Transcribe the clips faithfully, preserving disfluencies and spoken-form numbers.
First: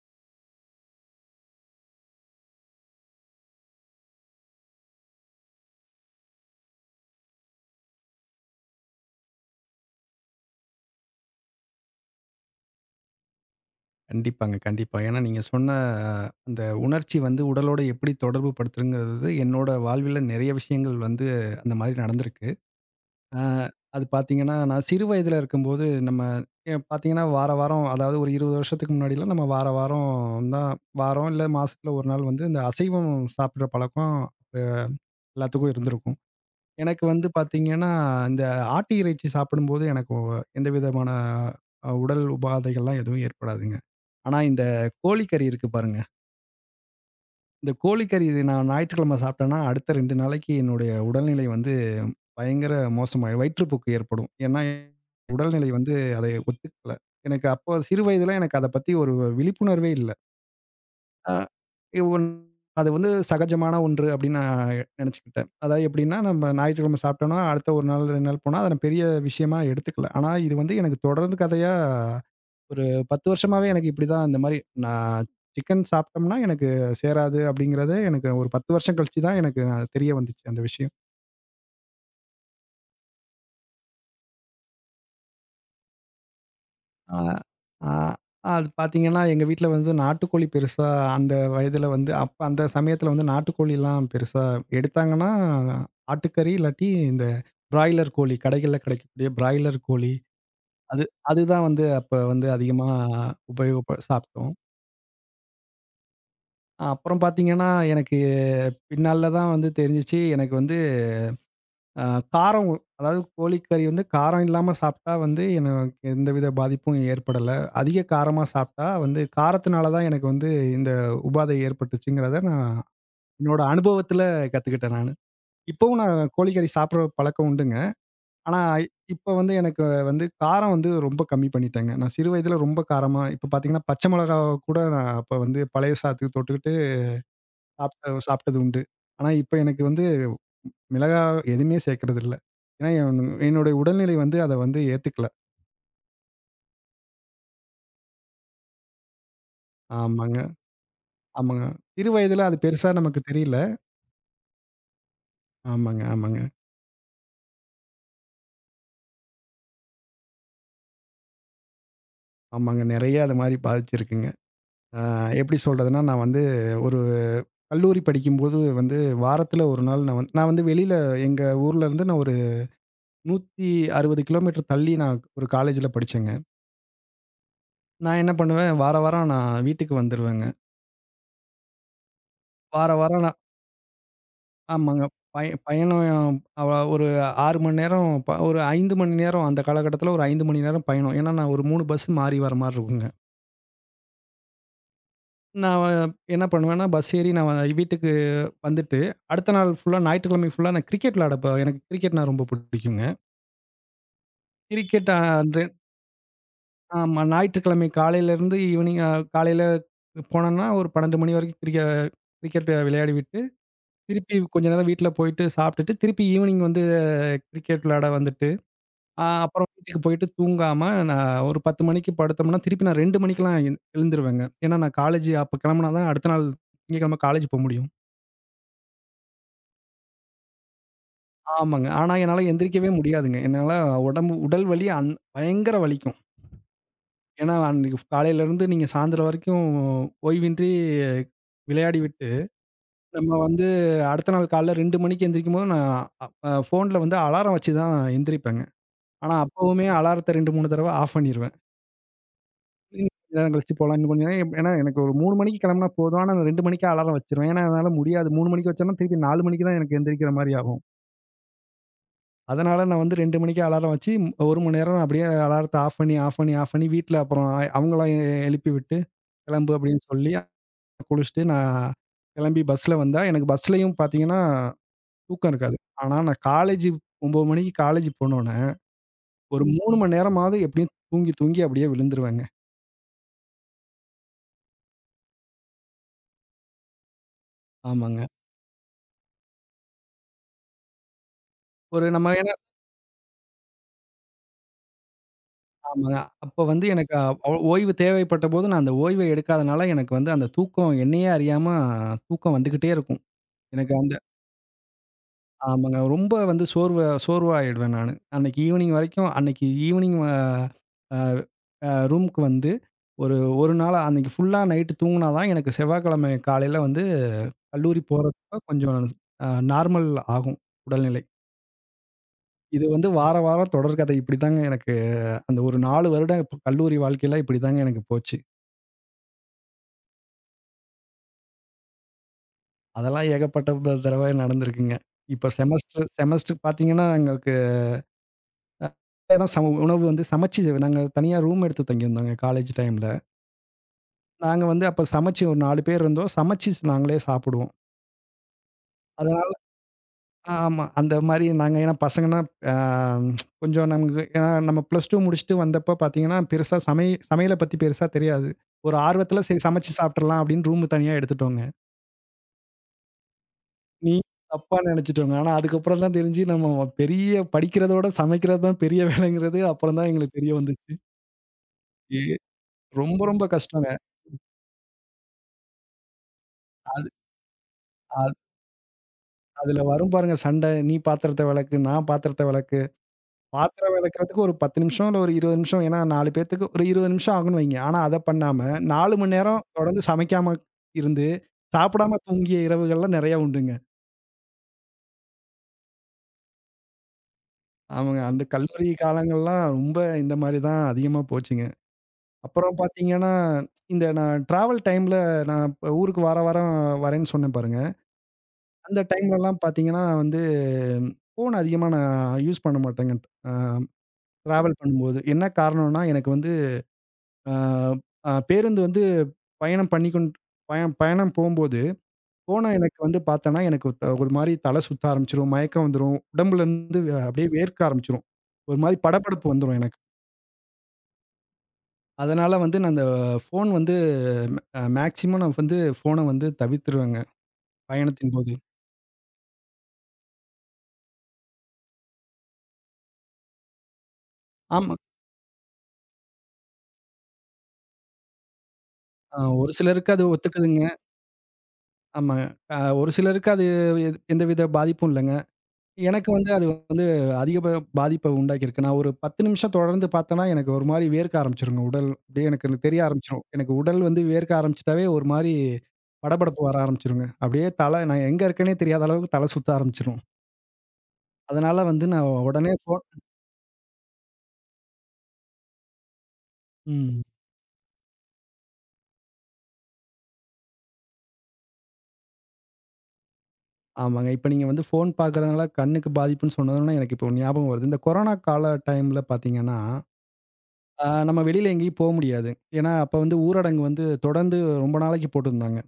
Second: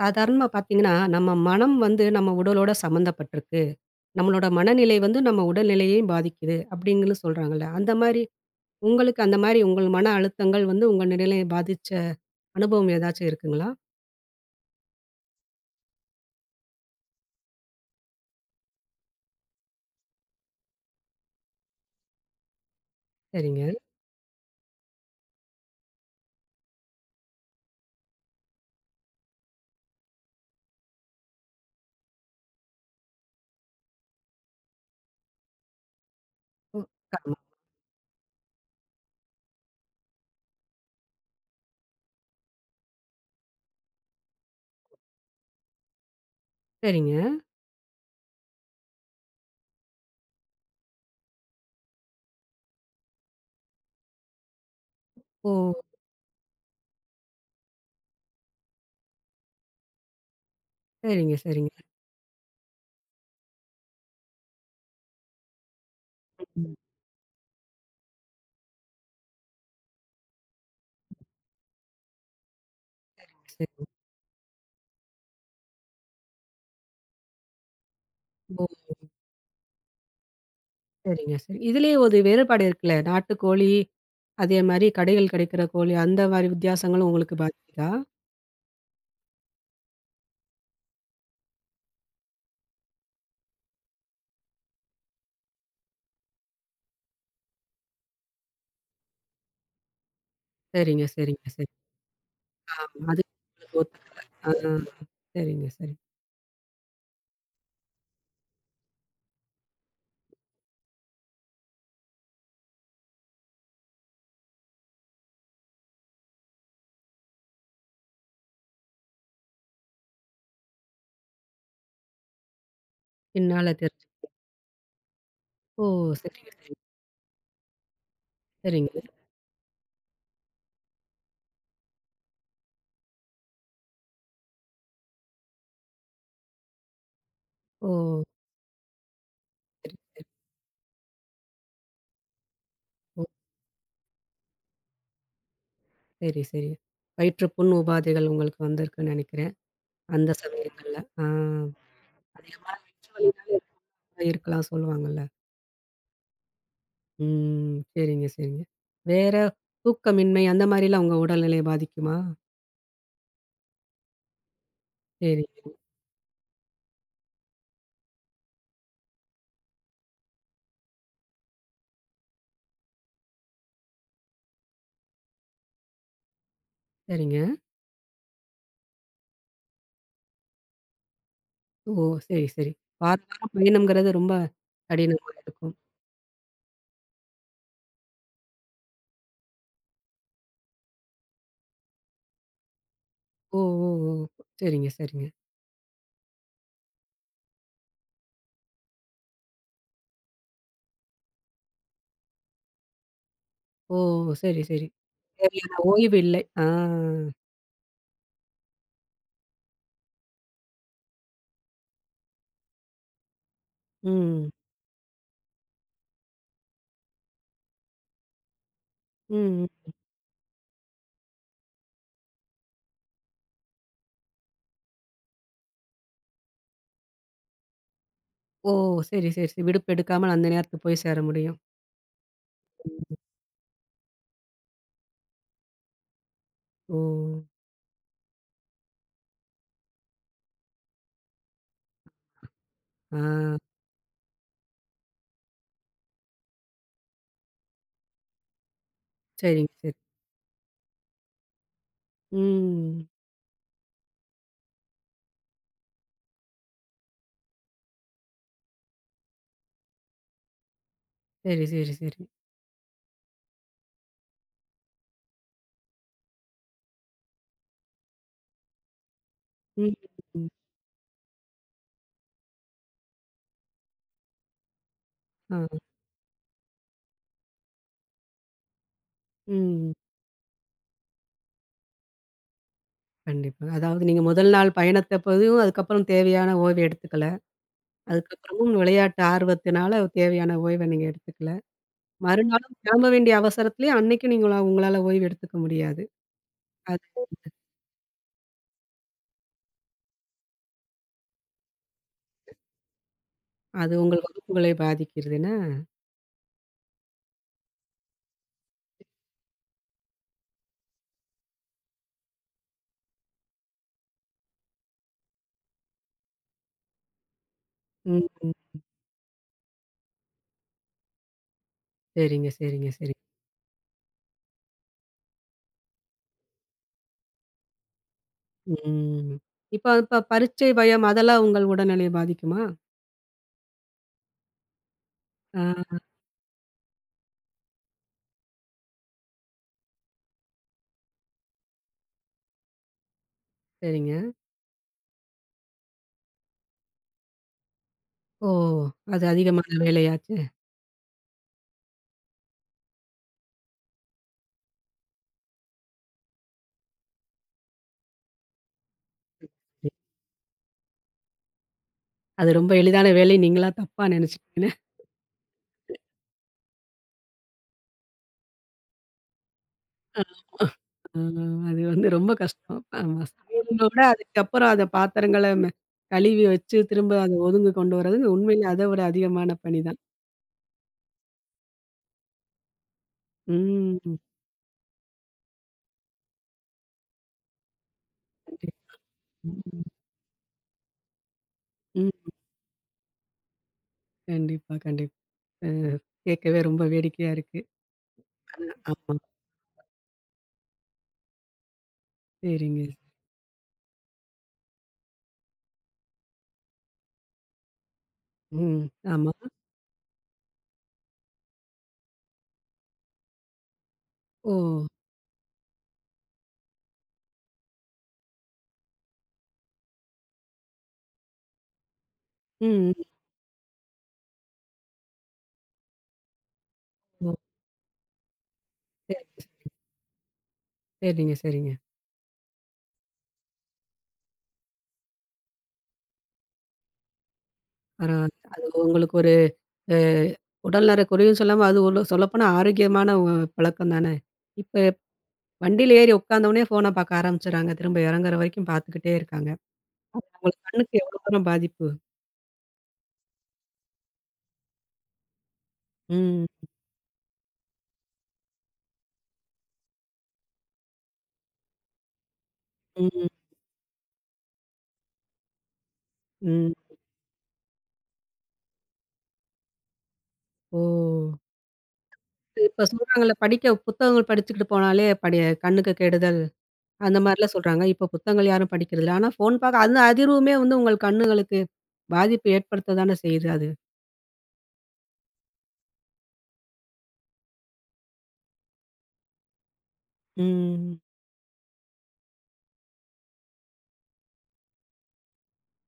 சாதாரணமா பார்த்தீங்கன்னா, நம்ம மனம் வந்து நம்ம உடலோட சம்மந்தப்பட்டிருக்கு. நம்மளோட மனநிலை வந்து நம்ம உடல்நிலையையும் பாதிக்குது அப்டிங்கன்னு சொல்றாங்கல்ல. அந்த மாரி உங்களுக்கு அந்த மாரி உங்கள் மன அழுத்தங்கள் வந்து உங்க நிலைய பாதிச்ச அனுபவம் ஏதாச்சும் இருக்குங்களா? கண்டிப்பாங்க, கண்டிப்பா. ஏன்னா நீங்க சொன்ன, அஹ், அந்த உணர்ச்சி வந்து உடலோட எப்படி தொடர்பு படுத்துறங்கிறது என்னோட வாழ்வில நிறைய விஷயங்கள் வந்து அந்த மாதிரி நடந்திருக்கு. அ சரிங்க. அது பார்த்தீங்கன்னா, நான் சிறு வயதில இருக்கும்போது நம்ம எ பார்த்தீங்கன்னா, வார வாரம், அதாவது ஒரு இருபது வருஷத்துக்கு முன்னாடிலாம் நம்ம வார வாரம் தான் வாரம் இல்ல மாசத்துல ஒரு நாள் வந்து இந்த அசைவம் சாப்பிடுற பழக்கம் அ எல்லாத்துக்கும் இருந்திருக்கும். ஓ! எனக்கு வந்து ஆமா. பார்த்தீங்கன்னா, இந்த ஆட்டு இறைச்சி சாப்பிடும்போது எனக்கு ஒ- எந்த விதமான அ உடல் உபாதைகள்லாம் எதுவும் ஏற்படாதுங்க. ஆனா, இந்த கோழிக்கறி இருக்கு பாருங்க. சரிங்க. இந்த கோழிக்கறி இது நான் ஞாயிற்றுக்கிழமை சாப்பிட்டேன்னா, அடுத்த ரெண்டு நாளைக்கு என்னுடைய உடல்நிலை வந்து பயங்கர மோசமாயிடும். வயிற்றுப்போக்கு ஏற்படும். ஏன்னா, ஓ! உடல்நிலை வந்து அதை ஒத்துக்கல. எனக்கு அப்போ சிறு வயதில எனக்கு அத பத்தி ஒரு விழிப்புணர்வே இல்ல. அ சரிங்க, சரிங்க. அது வந்து சகஜமான ஒன்று அப்படின்னு நான் நினைச்சுக்கிட்டேன். அதாவது எப்படின்னா, நம்ம ம். ஞாயிற்றுக்கிழமை சாப்பிட்டோம்னா, அடுத்த ஒரு நாள், இரண்டு நாள் போனா, அத நான் பெரிய விஷயமா எடுத்துக்கல. ஆனா, இது வந்து எனக்கு தொடர்ந்து கதையா ஒரு பத்து வருஷமாவே சரிங்க. எனக்கு இப்படிதான் இந்த மாரி நான் சிக்கன் சாப்பிட்டோம்னா எனக்கு சேராது அப்படிங்கிறது எனக்கு ஒரு ஓ! பத்து வருஷம் கழிச்சு தான் எனக்கு, நான் தெரிய வந்துச்சு அந்த விஷயம். சரிங்க, சரி. இதுலயே ஒரு வேறுபாடு இருக்குல்ல. நாட்டுக்கோழி, அதே மாரி கடையில் கிடைக்கிற கோழி அந்த மாரி வித்தியாசங்களும் ஆ. உங்களுக்கு ஆ பாதிக்குதா? அது பார்த்தீங்கன்னா, எங்க வீட்ல வந்து நாட்டுக்கோழி பெருசா அந்த வயதில வந்து அப்ப அந்த சமயத்தில வந்து நாட்டுக்கோழிலாம் பெருசா எடுத்தாங்கன்னா, ஆட்டுக்கறி இல்லாட்டி இந்த பிராய்லர் கோழி, கடைகள்ல கிடைக்கக்கூடிய பிராய்லர் கோழி அது சரிங்க, சரிங்க, அதுதான் சரி. வந்து அப்ப வந்து அதிகமா ஆமா. அது உங்களுக்கு உபயோகப்ப ஒத்துக்கல. ஆ சாப்பிட்டோம். சரிங்க, சரி. அப்புறம் பார்த்தீங்கன்னா, எனக்கு பின்னால தான் வந்து தெரிஞ்சுச்சு எனக்கு வந்து அ காரம், அதாவது கோழிக்கறி வந்து காரம் இல்லாம சாப்பிட்டா வந்து எனக்கு எந்தவித பாதிப்பும் ஏற்படல. அதிக காரமா சாப்பிட்டா வந்து காரத்தினால தான் எனக்கு வந்து இந்த உபாதை ஏற்பட்டுச்சுங்கிறத நான் என்னோட பின்னால தெரிஞ்சு அனுபவத்தில கத்துக்கிட்டேன் நானு. ஓ! இப்பவும் நான் சரிங்க, கோழிக்கறி சரி. சாப்பிடுற பழக்கம் உண்டுங்க. ஆனா சரிங்க. இப்ப வந்து எனக்கு வந்து காரம் வந்து ரொம்ப கம்மி பண்ணிட்டேங்க. நான் சிறு வயதில ரொம்ப காரமா, இப்ப பார்த்தீங்கன்னா, பச்சை மிளகாவ கூட நான் அப்ப வந்து பழைய சாதத்துக்கு தொட்டுக்கிட்டு ஓ! சாப்பிட்ட சாப்பிட்டது உண்டு. ஆனா இப்ப எனக்கு சரி, வந்து சரி. மிளகா எதுவுமே சேர்க்கறதில்ல. ஏன்னா என் ஓ! என்னுடைய உடல்நிலை வந்து அத வந்து ஏத்துக்கல. சரி, சரி. வயிற்றுப்புண் உபாதைகள் உங்களுக்கு வந்திருக்குன்னு நெனைக்கிறேன். அந்த ஆமாங்க, சமயங்கள்ல. ஆ ஆமாங்க. சிறு வயதில அது அதிகமான பெருசா வயிற்று நமக்கு தெரியல. வலினால இப்படி இருக்கலாம் சொல்லுவாங்கல்ல. ஆமாங்க, ஆமாங்க, ம். சரிங்க, சரிங்க. வேற தூக்கமின்மை அந்த மாரிலாம் உங்க உடல்நிலைய பாதிக்குமா? ஆமாங்க. நெறைய அது மாரி பாதிச்சிருக்குங்க. ஆ எப்படி சரிங்க, சொல்றதுன்னா, நான் வந்து ஒரு கல்லூரி படிக்கும்போது வந்து வாரத்தில ஒரு நாள் நான் வந்து நான் வந்து வெளியில எங்க ஊர்லருந்து நான் ஒரு நூற்று அறுபது கிலோமீட்டர் தள்ளி நான் ஒரு காலேஜ்ல படிச்சேங்க. சரிங்க. நான் என்ன பண்ணுவேன், வார வாரம் நான் வீட்டுக்கு வந்துருவேங்க. ஓ! சரி, சரி. வார வார வாரம் நான் வாரம் பயணம்ங்கிறது ரொம்ப ஆமாங்க. கடினமா பய இருக்கும். பயணம் அவ ஒரு ஆறு மணி நேரம், ப ஒரு ஐந்து மணி நேரம், அந்த காலகட்டத்தில ஒரு ஐந்து மணி நேரம் பயணம். ஏன்னா, நான் ஒரு மூணு பஸ் மாறி வர மாரி இருக்குங்க. ஓ! ஓ! ஓ! சரிங்க, சரிங்க. நான் என்ன பண்ணுவேன்னா, பஸ் ஏறி நான் வந்து வீட்டுக்கு வந்துட்டு, அடுத்த நாள் ஃபுல்லா, ஞாயிற்றுக்கிழமை ஃபுல்லா நான் கிரிக்கெட் விளையாட போ எனக்கு கிரிக்கெட்னா ரொம்ப பிடிக்குங்க. ஓ! சரி, சரி. கிரிக்கெட் அன்று சரியான ஓய்வு இல்லை. ஆ. ஆமா, ஞாயிற்றுக்கிழமை காலையிலேருந்து ஈவினிங், அ காலையில போனேன்னா, ஒரு பன்னெண்டு மணி வரைக்கும் கிரிக்க கிரிக்கெட் விளையாடி விட்டு, திருப்பி ம். கொஞ்ச நேரம் வீட்ல போயிட்டு சாப்பிட்டுட்டு, திருப்பி ஈவினிங் வந்து கிரிக்கெட் விளையாட வந்துட்டு, ஆ ம். அப்புறம் வீட்டுக்கு போயிட்டு தூங்காம நான் ஒரு பத்து மணிக்கு படுத்தோம்னா, திருப்பி நான் ரெண்டு மணிக்கெல்லாம் எழுந் எழுந்துருவேங்க. ஏன்னா, நான் காலேஜ் அப்ப கெளம்புனா தான் அடுத்த நாள் திங்கட்கிழமை காலேஜ் போ முடியும். ஓ! சரி, சரி, சரி. விடுப்பு எடுக்காமல் அந்த நேரத்துக்கு போய் சேர முடியும். ஆமாங்க. ஆனா என்னால எந்திரிக்கவே முடியாதுங்க. என்னால உடம்பு உடல் வலி, அந் பயங்கர வலிக்கும். ஓ! ஏன்னா, அன்னைக்கு காலையிலருந்து நீங்க சாயந்தரம் வரைக்கும் ஓய்வின்றி விளையாடி விட்டு, ஆ. நம்ம வந்து அடுத்த நாள் காலைல ரெண்டு மணிக்கு எந்திரிக்கும்போது நான் அ ஃபோன்ல வந்து அலாரம் வச்சு தான் எந்திரிப்பேங்க. ஆனா, சரிங்க, அப்பவுமே சரி. அலாரத்த ரெண்டு, மூணு தடவ ஆஃப் பண்ணிருவேன். ம். கொஞ்ச நேரம் கழிச்சு போலாம். இன்னும் கொஞ்ச நேரம். ஏன்னா எனக்கு ஒரு மூணு மணிக்கு கிளம்புனா போதும். ஆனா நான் ரெண்டு மணிக்கே அலாரம் வச்சுருவேன். ஏன்னா என்னால முடியாது. மூணு மணிக்கு வச்சேன்னா, திருப்பி நாலு மணிக்கு தான் எனக்கு எந்திரிக்கிற மாரி ஆகும். சரி, சரி, சரி. அதனால நான் வந்து ரெண்டு மணிக்கே அலாரம் வச்சு ஒரு மணி நேரம் நான் அப்படியே அலாரத்த ஆஃப் பண்ணி, ஆஃப் பண்ணி, ஆஃப் பண்ணி, வீட்ல அப்புறம் அவங்கள எழுப்பி விட்டு, கிளம்பு ம். அப்படின்னு சொல்லி, ம். குளிச்சுட்டு நான் கிளம்பி பஸ்ல வந்தா, எனக்கு பஸ்லயும் பார்த்தீங்கன்னா தூக்கம் இருக்காது. ஆ. ஆனா நான் காலேஜ் ஒன்பது மணிக்கு காலேஜ் போனோனே, ஒரு ம். மூணு மணி நேரமாவது எப்படியும் தூங்கி, தூங்கி அப்படியே விழுந்துருவேங்க. கண்டிப்பா. அதாவது நீங்க முதல் நாள் பயணத்த போதும், அதுக்கப்புறம் தேவையான ஓய்வு எடுத்துக்கல. ஆமாங்க. அதுக்கப்புறமும் விளையாட்டு ஆர்வத்தினால தேவையான ஓய்வ நீங்க எடுத்துக்கல. ஒரு நம்ம மறுநாளும் கிளம்ப வேண்டிய அவசரத்திலயும் அன்னைக்கும் நீங்களா உங்களால ஓய்வு எடுத்துக்க முடியாது. ஆமாங்க. அப்ப வந்து அது எனக்கு அ ஓய்வு தேவைப்பட்டபோது, நான் அந்த ஓய்வ எடுக்காதனால, எனக்கு வந்து அந்த தூக்கம் என்னையே அறியாம தூக்கம் வந்துகிட்டே இருக்கும். அது எனக்கு அந்த உங்கள் வகுப்புகளை பாதிக்குது என்ன? ஆமாங்க. ரொம்ப வந்து சோர்வா சோர்வாயிடுவேன் நானு. அன்னைக்கு ஈவினிங் வரைக்கும் அன்னைக்கு ஈவினிங், அ அ அ ரூம்க்கு வந்து ஒரு 1 நாளா அன்னைக்கு ஃபுல்லா நைட்டு தூங்குனா தான் எனக்கு செவ்வாய்க்கிழமை காலையில வந்து கல்லூரி ம். ம். போறப்ப கொஞ்சம் அ நார்மல் ஆகும் உடல்நிலை. சரிங்க, இது சரிங்க, வந்து சரி. வார வாரம் தொடர்கதை. இப்படித்தாங்க எனக்கு அந்த ஒரு நாலு வருட கல்லூரி வாழ்க்கையில இப்படித்தாங்க எனக்கு போச்சு. ம். இப்ப இப்ப பரீட்சை பயம் அதெல்லாம் உங்கள் உடல்நிலையை பாதிக்குமா? அதெல்லாம் ஏகப்பட்ட ப தடவ நடந்திருக்குங்க. இப்ப ஆ செமஸ்டர் செமஸ்டர் பார்த்தீங்கன்னா, எங்களுக்கு அ சம உணவு வந்து சமைச்சு நாங்க தனியா ரூம் எடுத்து தங்கியிருந்தோங்க காலேஜ் டைம்ல. சரிங்க. நாங்க வந்து அப்ப சமைச்சு ஒரு நாலு பேர் இருந்தோம். சமைச்சு நாங்களே சாப்பிடுவோம். ஓ! அது அதனால அதிகமான வேலையாச்சே. ஆமா. அந்த மாரி நாங்க, ஏன்னா பசங்கன்னா அ கொஞ்சம் நமக்கு, ஏன்னா நம்ம ப்ளஸ் இரண்டு முடிச்சுட்டு வந்தப்ப பார்த்தீங்கன்னா, பெருசா சமை சமையல பத்தி பெருசா தெரியாது. ஒரு ஆர்வத்தில சரி சமைச்சு சாப்பிட்டுறலாம் அப்படின்னு ரூம் தனியா எடுத்துட்டோங்க. அது ரொம்ப எளிதான வேலை நீங்களா தப்பா நீ நெனச்சுட்டீங்க. தப்பா நெனச்சுட்டோங்க. ஆனா அதுக்கப்புறம் தான் தெரிஞ்சு நம்ம பெரிய, படிக்கிறதோட சமைக்கிறது தான் பெரிய வேலைங்கிறது அப்புறம் தான் எங்களுக்கு தெரிய வந்துச்சு. ஆ அது வந்து ஏ ரொம்ப கஷ்டம். ரொம்ப ஆமா. ரொம்ப சமையல்ல கஷ்டங்க. விட அதுக்கப்புறம் அத பாத்திரங்கள ம கழுவி வச்சு அது திரும்ப அத ஒதுங்க கொண்டு வர்றது அது உண்மையில அத விட அதிகமான அதுல பணிதான். வரும் பாருங்க சண்டை. நீ பாத்திரத்த வெளக்கு, நான் பாத்திரத்த வெளக்கு. பாத்திரம் ம். வெளக்குறதுக்கு ஒரு பத்து நிமிஷம் இல்ல ஒரு இருபது நிமிஷம். ஏன்னா நாலு பேத்துக்கு ஒரு இருபது நிமிஷம் ஆகும்ன்னு வைங்க. ஆனா அத பண்ணாம கண்டிப்பா. நாலு மணி நேரம் ம். தொடர்ந்து சமைக்காம இருந்து, சாப்பிடாம ம். தூங்கிய இரவுகள்லாம் நெறைய உண்டுங்க. கண்டிப்பா, கண்டிப்பா. அ கேட்கவே ரொம்ப வேடிக்கையா இருக்கு. ஆமாங்க. அந்த கல்லூரி ஆமா. காலங்கள்லாம் ரொம்ப இந்த மாரி தான் அதிகமா போச்சுங்க. அப்புறம் சரிங்க. பார்த்தீங்கன்னா, இந்த நான் ட்ராவல் டைம்ல நான் இப்ப ஊருக்கு வார வாரம் வரேன்னு சொன்னேன் பாருங்க. ம். அந்த ஆமா. டைம்லலாம் பார்த்தீங்கன்னா, வந்து ஃபோன் அதிகமா நான் யூஸ் பண்ண மாட்டேங்க. அ ஓ! ட்ராவல் பண்ணும்போது. என்ன காரணம்னா, எனக்கு வந்து அ அ பேருந்து வந்து பயணம் பண்ணிக்கொண் பய பயணம் போம்போது, ஃபோன ம். எனக்கு வந்து பார்த்தேன்னா, எனக்கு த ஒரு மாரி தல சுத்த ஆரம்பிச்சுரும், மயக்கம் வந்துரும், உடம்புலருந்து ம். ஓ அப்படியே வேர்க்க ஆரம்பிச்சுரும். ஒரு மாரி படபடப்பு சரிங்க, வந்துரும் எனக்கு. சரிங்க, சரிங்க. அதனால வந்து நான் அந்த ஃபோன் வந்து அ மேக்ஸிமம் நான் வந்து ஃபோன வந்து தவிர்த்துருவேங்க, பரவால்ல. பயணத்தின்போது. அது உங்களுக்கு ஒரு அ உடல்நல குறையும் சொல்லாம, அது ஒரு சொல்லப்போனா ஆரோக்கியமான ஒ பழக்கம் தானே. இப்ப ஆமா. வண்டியில ஏறி உட்காந்தவுனே ஃபோன பார்க்க ஆரம்பிச்சுடுறாங்க. திரும்ப இறங்குற வரைக்கும் பார்த்துக்கிட்டே அ இருக்காங்க. ஒரு சிலருக்கு அது அது அவங்க ஒத்துக்குதுங்க. கண்ணுக்கு எவ்வளோ தூரம் பாதிப்பு. ஆமா. அ ஒரு சிலருக்கு அது எ எந்தவித பாதிப்பும் இல்லங்க. எனக்கு ம், வந்து அது வந்து அதிக ப பாதிப்ப உண்டாக்கியிருக்கு. நான் ஒரு பத்து நிமிஷம் தொடர்ந்து பார்த்தேன்னா, எனக்கு ஒரு மாரி வேர்க்க ஆரம்பிச்சுருங்க உடல். அப்படியே எனக்கு தெரிய ம், ஆரம்பிச்சுரும். எனக்கு உடல் வந்து வேர்க்க ஆரம்பிச்சுட்டாவே ஒரு மாரி படபடப்பு ம். வர ஆரம்பிச்சுருங்க. அப்படியே தல, நான் எங்க இருக்கேன்னே தெரியாத அளவுக்கு தல சுத்த ஆரம்பிச்சுரும். ஓ! அதனால வந்து நான் உடனே இப்ப ஃபோன். சொல்றாங்கல்ல, படிக்க புத்தகங்கள் படிச்சுக்கிட்டு போனாலே படி கண்ணுக்கு கெடுதல் அந்த ம். மாரிலாம் சொல்றாங்க. இப்ப புத்தகங்கள் யாரும் படிக்கிறதில்ல. ஆனா ஃபோன் பார்க்க அந்த அதிர்வுமே வந்து உங்கள் கண்ணுகளுக்கு பாதிப்பு ஏற்படுத்த தானே செய்யுது அது. ஆமாங்க. இப்ப நீங்க வந்து ஃபோன் பார்க்கறதுனால கண்ணுக்கு பாதிப்புன்னு சொன்னதுனால எனக்கு இப்போ ஞாபகம் வருது. இந்த கொரோனா கால டைம்ல பார்த்தீங்கன்னா, ம். ஆ நம்ம வெளியில எங்கேயும் போ முடியாது. ஏன்னா, அப்ப வந்து ஊரடங்கு வந்து தொடர்ந்து ரொம்ப நாளைக்கு போட்டிருந்தாங்க.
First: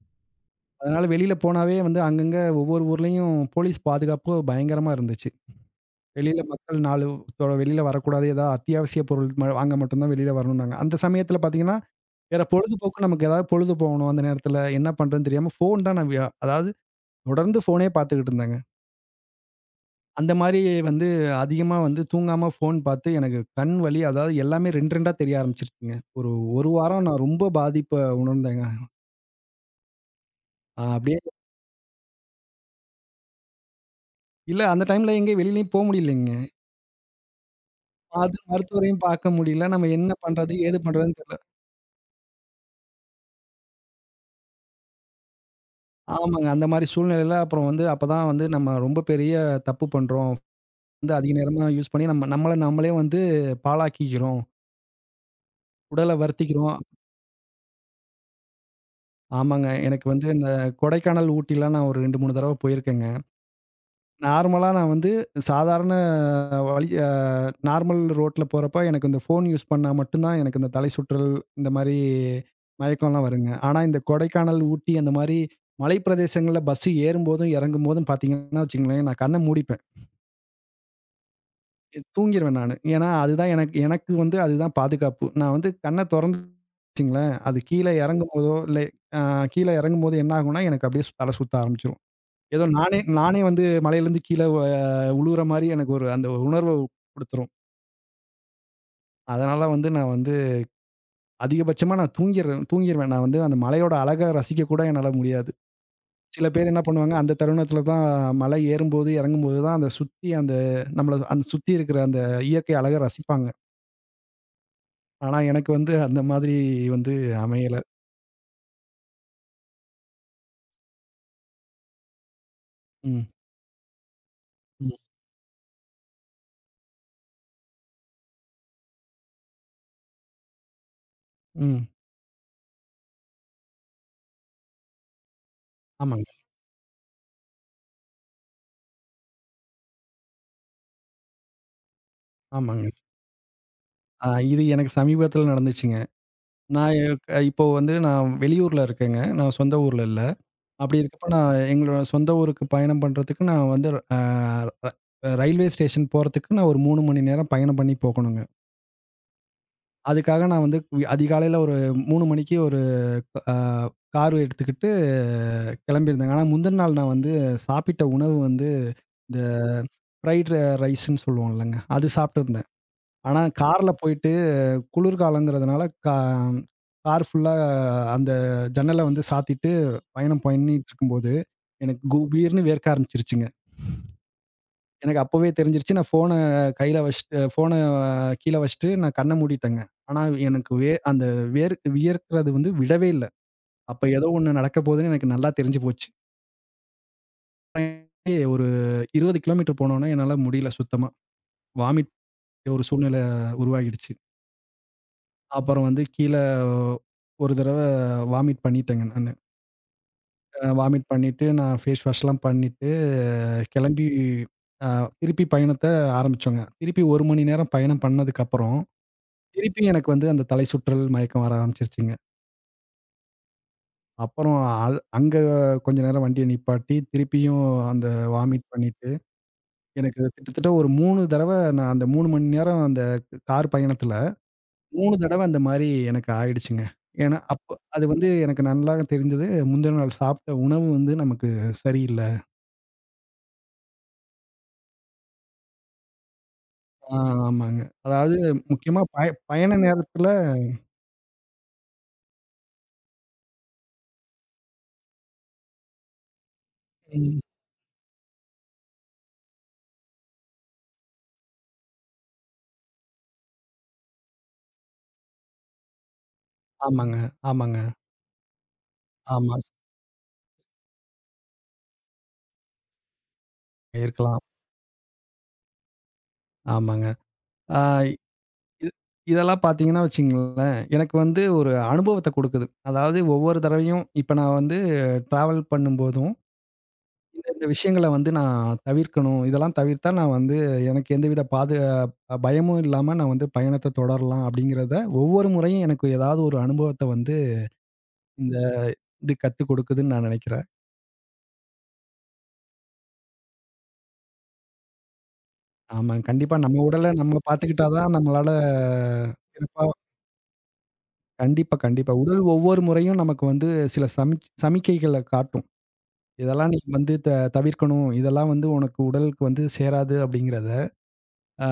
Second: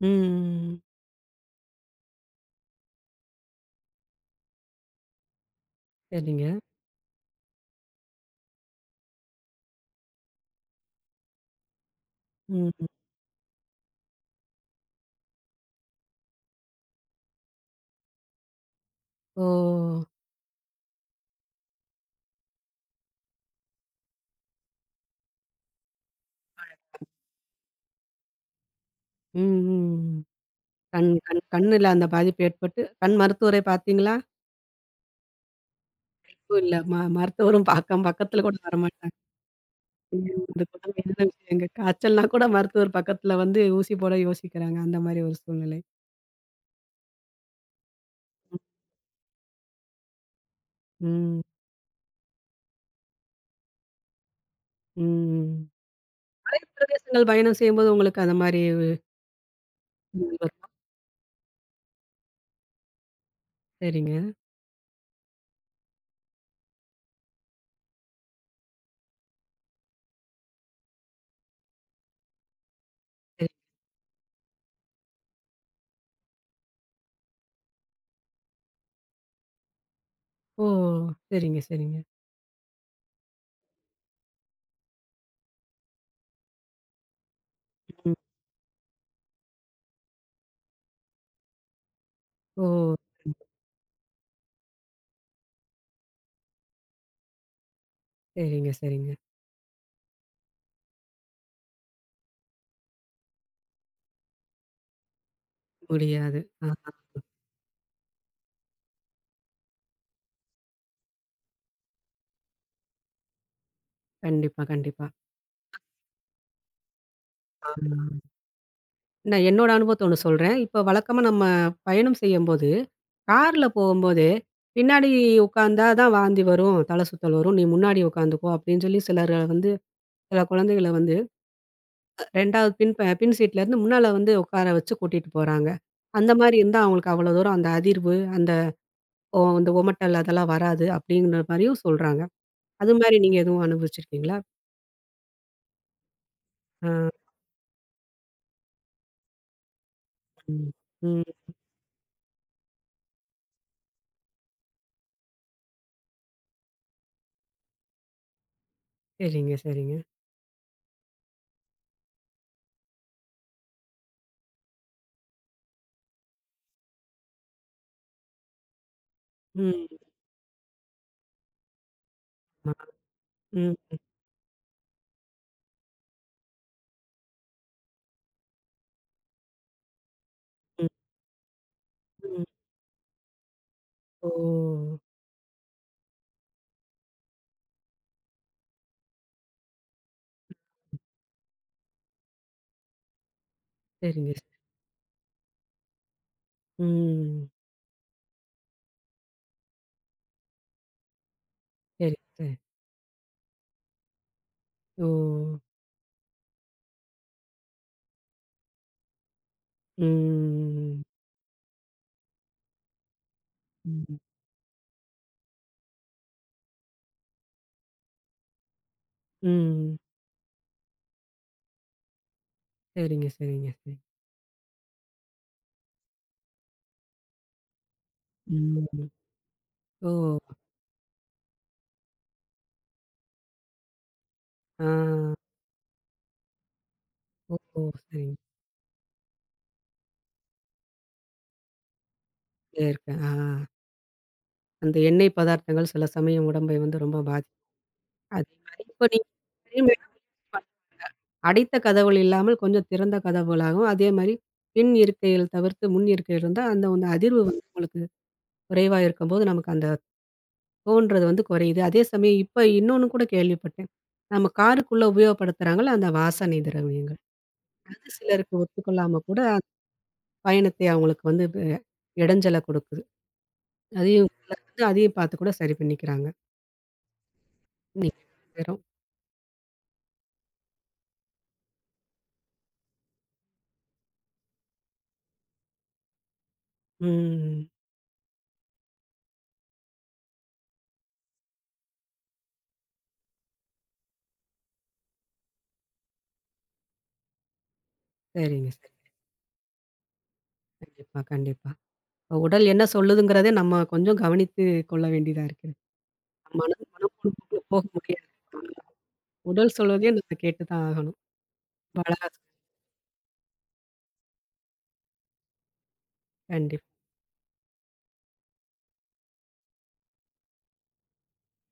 ம். அதனால வெளியில போனாவே வந்து அங்கங்க ஒவ்வொரு ஊர்லயும் போலீஸ் பாதுகாப்பு பயங்கரமா இருந்துச்சு. வெளியில சரிங்க. மக்கள் நாலு தொ வெளியில வரக்கூடாது. ஏதாவது அத்தியாவசிய பொருள் ம வாங்க மட்டும் தான் வெளியில வரணும்னாங்க. அந்த சமயத்தில பார்த்தீங்கன்னா, வேற ம். பொழுதுபோக்கு நமக்கு, ஏதாவது பொழுது போகணும் அந்த நேரத்தில என்ன பண்றதுன்னு தெரியாம ஃபோன் தான் நான் வி அதாவது தொடர்ந்து ஃபோனே பார்த்துக்கிட்டு இருந்தேங்க. ஓ! அந்த மாரி வந்து அதிகமா வந்து தூங்காம ஃபோன் பார்த்து எனக்கு கண் வலி, அதாவது எல்லாமே ரெண்டு, ரெண்டு தெரிய ஆரம்பிச்சுருச்சுங்க. ஒரு 1 வாரம் நான் ரொம்ப பாதிப்ப உணர்ந்தேங்க. ம், ம். அ கண் அப்படியே கண் கண்ணுல அந்த பாதிப்பு ஏற்பட்டு, கண் மருத்துவரை பார்த்தீங்களா? இல்ல, அந்த டைம்ல எங்கேயும் வெளியிலயும் போ முடியலைங்க. ஓ! இல்ல ம மருத்துவரும் பக்கம் அது பக்கத்துல கூட மருத்துவரையும் வரமாட்டாங்க. பார்க்க முடியல. நம்ம என்ன ஐயோ! பண்றது? அது ஏது பண்றதுன்னு கொடுமையான தெரியல. விஷயங்க. காய்ச்சல்னா கூட மருத்துவர் பக்கத்துல வந்து ஊசி போட யோசிக்கிறாங்க. அந்த மாரி ஒரு சூழ்நிலை. ஆமாங்க. அந்த மாரி சூழ்நிலையில அப்புறம் வந்து அப்பதான் வந்து நம்ம ரொம்ப பெரிய தப்பு பண்றோம். வந்து அதிக ம். நேரமா யூஸ் பண்ணி நம்ம நம்மள நம்மளே வந்து பாழாக்கிக்கிறோம். ம். உடல மலை வருத்திக்கிறோம். பிரதேசங்கள் பயணம் செய்யும்போது உங்களுக்கு அந்த மாரி ஆமாங்க. எனக்கு வந்து இந்த வருமா? கொடைக்கானல், ஊட்டிலாம் நான் ஒரு ரெண்டு, மூணு தடவ போயிருக்கேங்க. சரிங்க. நார்மலா நான் வந்து சாதாரண வழி அ நார்மல் ரோட்ல போறப்ப எனக்கு இந்த ஃபோன் யூஸ் பண்ணா மட்டும் தான் எனக்கு இந்த தலை சுற்றல், இந்த மாரி மயக்கம்லாம் சரி. வருங்க. ஆனா, இந்த கொடைக்கானல், ஊட்டி அந்த மாரி மலை பிரதேசங்கள்ல பஸ் ஏறும்போதும், இறங்கும்போதும் பார்த்தீங்கன்னா வச்சுக்கங்களேன், நான் கண்ண மூடிப்பேன். ஓ! சரிங்க, சரிங்க. தூங்கிருவேன் நானு. ஏன்னா, அதுதான் எனக்கு எனக்கு வந்து அதுதான் பாதுகாப்பு. நான் வந்து கண்ண தொறந்து வச்சுக்கங்களேன், அது கீழ ம். இறங்கும்போதோ, இல்ல அ கீழ இறங்கும்போது என்ன ஆகும்னா, எனக்கு அப்படியே தல சுத்த ஆரம்பிச்சுரும். ஏதோ ஓ! நானே நானே வந்து மலையிலேருந்து கீழ வ உழுவுற மாரி எனக்கு ஒரு அந்த உணர்வ குடுத்துரும். சரிங்க, சரிங்க. அதனால வந்து நான் வந்து அதிகபட்சமா நான் தூங்கிர்றேன் தூங்கிருவேன். நான் வந்து அந்த மலையோட அழக ரசிக்க கூட என்னால முடியாது. முடியாது. சில பேர் என்ன ஆஹா. பண்ணுவாங்க, அந்த தருணத்தில தான் மலை ஏறும்போது, இறங்கும்போது தான் அந்த சுத்தி அந்த நம்மள அந்த சுத்தி இருக்கிற அந்த இயற்கை அழக ரசிப்பாங்க. கண்டிப்பா, கண்டிப்பா. ஆனா எனக்கு வந்து அந்த மாதிரி வந்து அமையல. ஆமா. நான் என்னோட அனுபவத்த ஒண்ணு சொல்றேன். இப்ப வழக்கமா நம்ம பயணம் செய்யும்போது, ம், கார்ல போகும்போது, ம், பின்னாடி உட்கார்ந்தா தான் வாந்தி வரும், தலை சுத்தல் வரும். நீ முன்னாடி உட்காந்துக்கோ அப்படின்னு சொல்லி சிலர் வந்து சில குழந்தைகள வந்து ம். ரெண்டாவது பின் ப பின் சீட்ல இருந்து முன்னால வந்து உட்கார வச்சு கூட்டிட்டு போறாங்க. ஆமாங்க, அந்த மாரி இருந்தா அவங்களுக்கு அவ்வளோ தூரம் அந்த அதிர்வு, அந்த ஒ அந்த ஒமட்டல் அதெல்லாம் வராது அப்படிங்கிற மாரியும் சொல்றாங்க. ஆமாங்க. அது மாரி நீங்க எதுவும் ஆ அனுபவிச்சிருக்கீங்களா? இது எனக்கு சமீபத்தில நடந்துச்சுங்க. ஆ. நான் எ இப்போ வந்து நான் வெளியூர்ல இருக்கேங்க. நான் சொந்த ஊர்ல இல்ல. ம். அப்படி ம். இருக்கப்ப நான் எங்களோட சொந்த ஊருக்கு பயணம் பண்றதுக்கு நான் வந்து அ ர ரயில்வே ஸ்டேஷன் போறதுக்கு நான் ஒரு மூணு மணி நேரம் பயணம் பண்ணி போகணுங்க. சரிங்க, சரிங்க. அதுக்காக நான் வந்து வி- அதிகாலையில ஒரு மூணு மணிக்கு ஒரு அ கார் எடுத்துக்கிட்டு கிளம்பியிருந்தேங்க. ஆனா முந்தின நாள் நான் வந்து சாப்பிட்ட உணவு வந்து இந்த ம். ஃப்ரைட் ரைஸ்ன்னு சொல்லுவோம் இல்லங்க. அது சாப்பிட்டுருந்தேன். ஆமா. ஆனா, ம். கார்ல போயிட்டு, குளிர்காலங்கிறதுனால கா கார் ஃபுல்லா அந்த ஜன்னல வந்து சாத்திட்டு பயணம் ம். பண்ணிட்டுருக்கும்போது, எனக்கு ம். குபீர்ன்னு வேர்க்க ஆரம்பிச்சுருச்சுங்க. ஓ! எனக்கு அப்பவே தெரிஞ்சிருச்சு. நான் ஃபோன கையில வச்சுட்டு, ஃபோன கீழ வச்சுட்டு நான் கண்ண மூடிட்டேங்க. ஆனா, எனக்கு வே அந்த வேர் வியர்க்கிறது வந்து விடவே இல்ல. அப்ப ஏதோ சரிங்க. ஒண்ணு நடக்க போதுன்னு எனக்கு நல்லா தெரிஞ்சு போச்சு. ம். ஏய், ஒரு இருபது கிலோமீட்டர் போனோனே என்னால முடியல சுத்தமா. வாமிட் சரி, சரி. ஒரு சூழ்நிலை உருவாகிடுச்சு. ஓ! அப்புறம் வந்து கீழ ஒரு தடவ வாமிட் பண்ணிட்டேங்க நானு. அ ம். வாமிட் பண்ணிட்டு, நான் ஃபேஸ் வாஷ்லாம் பண்ணிட்டு, கிளம்பி ம். அ திருப்பி பயணத்த ஆரம்பிச்சோங்க. திருப்பி ஒரு மணி நேரம் பயணம் பண்ணதுக்கப்புறம், திருப்பி ம். எனக்கு வந்து அந்த தலை சுற்றல், மயக்கம் வர ஆரம்பிச்சிருச்சுங்க. சரிங்க, சரிங்க, சரி. அப்புறம் அது அங்க கொஞ்ச நேரம் வண்டிய நிப்பாட்டி, திருப்பியும் அந்த வாமிட் ம். பண்ணிட்டு, ஓ! எனக்கு கிட்டத்தட்ட ஒரு மூணு தடவ நான் அந்த மூணு மணி நேரம் அந்த கார் பயணத்துல ஆ. மூணு தடவ அந்த மாரி எனக்கு ஆயிடுச்சுங்க. ஏன்னா, ஓ! அப்ப அது வந்து சரிங்க. எனக்கு நல்லா தெரிஞ்சது. முந்தின நாள் சாப்பிட்ட உணவு வந்து நமக்கு சரியில்ல. இங்கயே இருக்கேன். ஆ. அந்த எண்ணெய் பதார்த்தங்கள் சில சமயம் உடம்பை வந்து ஆ ரொம்ப பாதிக்கும். ஆமாங்க. அதாவது அதே மாரி முக்கியமா இப்ப நீங்க பய பயண நேரத்துல. அடைத்த கதவுகள் இல்லாமல் கொஞ்சம் திறந்த கதவுகளாகவும், அதே மாரி பின் இருக்கைகள் தவிர்த்து முன் இருக்கைகள் இருந்தா, அந்த அந்த ம். அதிர்வு வந்து உங்களுக்கு குறைவா இருக்கும்போது, நமக்கு அந்த ஓன்றது வந்து குறையுது. அதே சமயம் இப்ப இன்னொன்னு கூட கேள்விப்பட்டேன். நம்ம காருக்குள்ள உபயோகப்படுத்துறாங்கள்ல அந்த வாசனை ஆமாங்க, திரவியங்கள். ஆமாங்க, அது சிலருக்கு ஒத்துக்கொள்ளாம கூட ஆமா. அந்த பயணத்தை அவங்களுக்கு வந்து ப இடைஞ்சல கொடுக்குது. அதையும் இருக்கலாம். சிலர் வந்து அதையும் பார்த்து கூட சரி பண்ணிக்கிறாங்க. ஆமாங்க. ஆ நீங்க வெறும் இது இதெல்லாம் பார்த்தீங்கன்னா வச்சுக்கங்களேன், எனக்கு வந்து ஒரு அனுபவத்த குடுக்குது. அதாவது ஒவ்வொரு தடவையும் இப்ப நான் வந்து ட்ராவல் பண்ணும்போதும் இந்த இந்த ம். விஷயங்கள வந்து நான் தவிர்க்கணும். இதெல்லாம் தவிர்த்தா நான் வந்து எனக்கு எந்தவித பாது அ பயமும் இல்லாம நான் வந்து பயணத்த தொடரலாம் அப்படிங்கிறத ஒவ்வொரு முறையும் எனக்கு, ஏதாவது ஒரு அனுபவத்த வந்து இந்த சரிங்க, சரி. இது கத்துக் கொடுக்குதுன்னு நான் நெனைக்கிறேன். கண்டிப்பா, கண்டிப்பா. இப்ப உடல் என்ன சொல்லுதுங்கிறதே நம்ம கொஞ்சம் கவனித்து கொள்ள வேண்டியதா இருக்கு. ஆமா. கண்டிப்பா நம்ம மனம் உடல நம்ம மனப்போக்குல போக பாத்துக்கிட்டா தான் முடியாது. நம்மளால உடல் சிறப்பா சொல்வதையும் நம்ம கேட்டு தான் ஆகணும். கண்டிப்பா, ரொம்ப கண்டிப்பா. அழகா உடல் சொன்னீங்க. ஒவ்வொரு முறையும் நமக்கு வந்து சில சமிக் சமிக்கைகள காட்டும். இதெல்லாம் நீ கண்டிப்பா, வந்து த தவிர்க்கணும். இதெல்லாம் வந்து உனக்கு உடலுக்கு வந்து சேராது அப்படிங்கிறத. அ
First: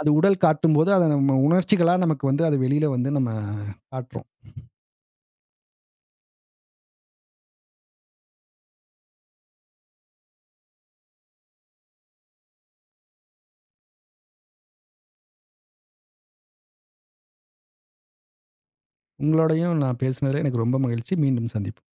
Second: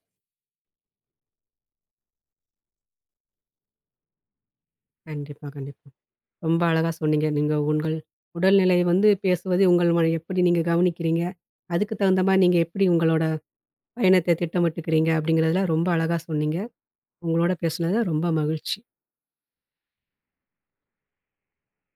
அது உடல் காட்டும்போது, அத நம்ம உணர்ச்சிகளா நமக்கு வந்து அது வெளியில வந்து நம்ம காட்டுறோம். கண்டிப்பா, கண்டிப்பா. ரொம்ப அழகா சொன்னீங்க. நீங்க உங்கள் உடல்நிலை வந்து பேசுவது உங்கள் ம எப்படி நீங்க கவனிக்கிறீங்க? அதுக்கு தகுந்த மாரி நீங்க எப்படி உங்களோட பயணத்த திட்டமிட்டுக்கிறீங்க? அப்படிங்கிறதுல ரொம்ப அழகா சொன்னீங்க. உங்களோட பேசுனது ரொம்ப மகிழ்ச்சி. உங்களோடையும் நான் பேசினதுல எனக்கு ரொம்ப மகிழ்ச்சி. மீண்டும் சந்திப்போம்.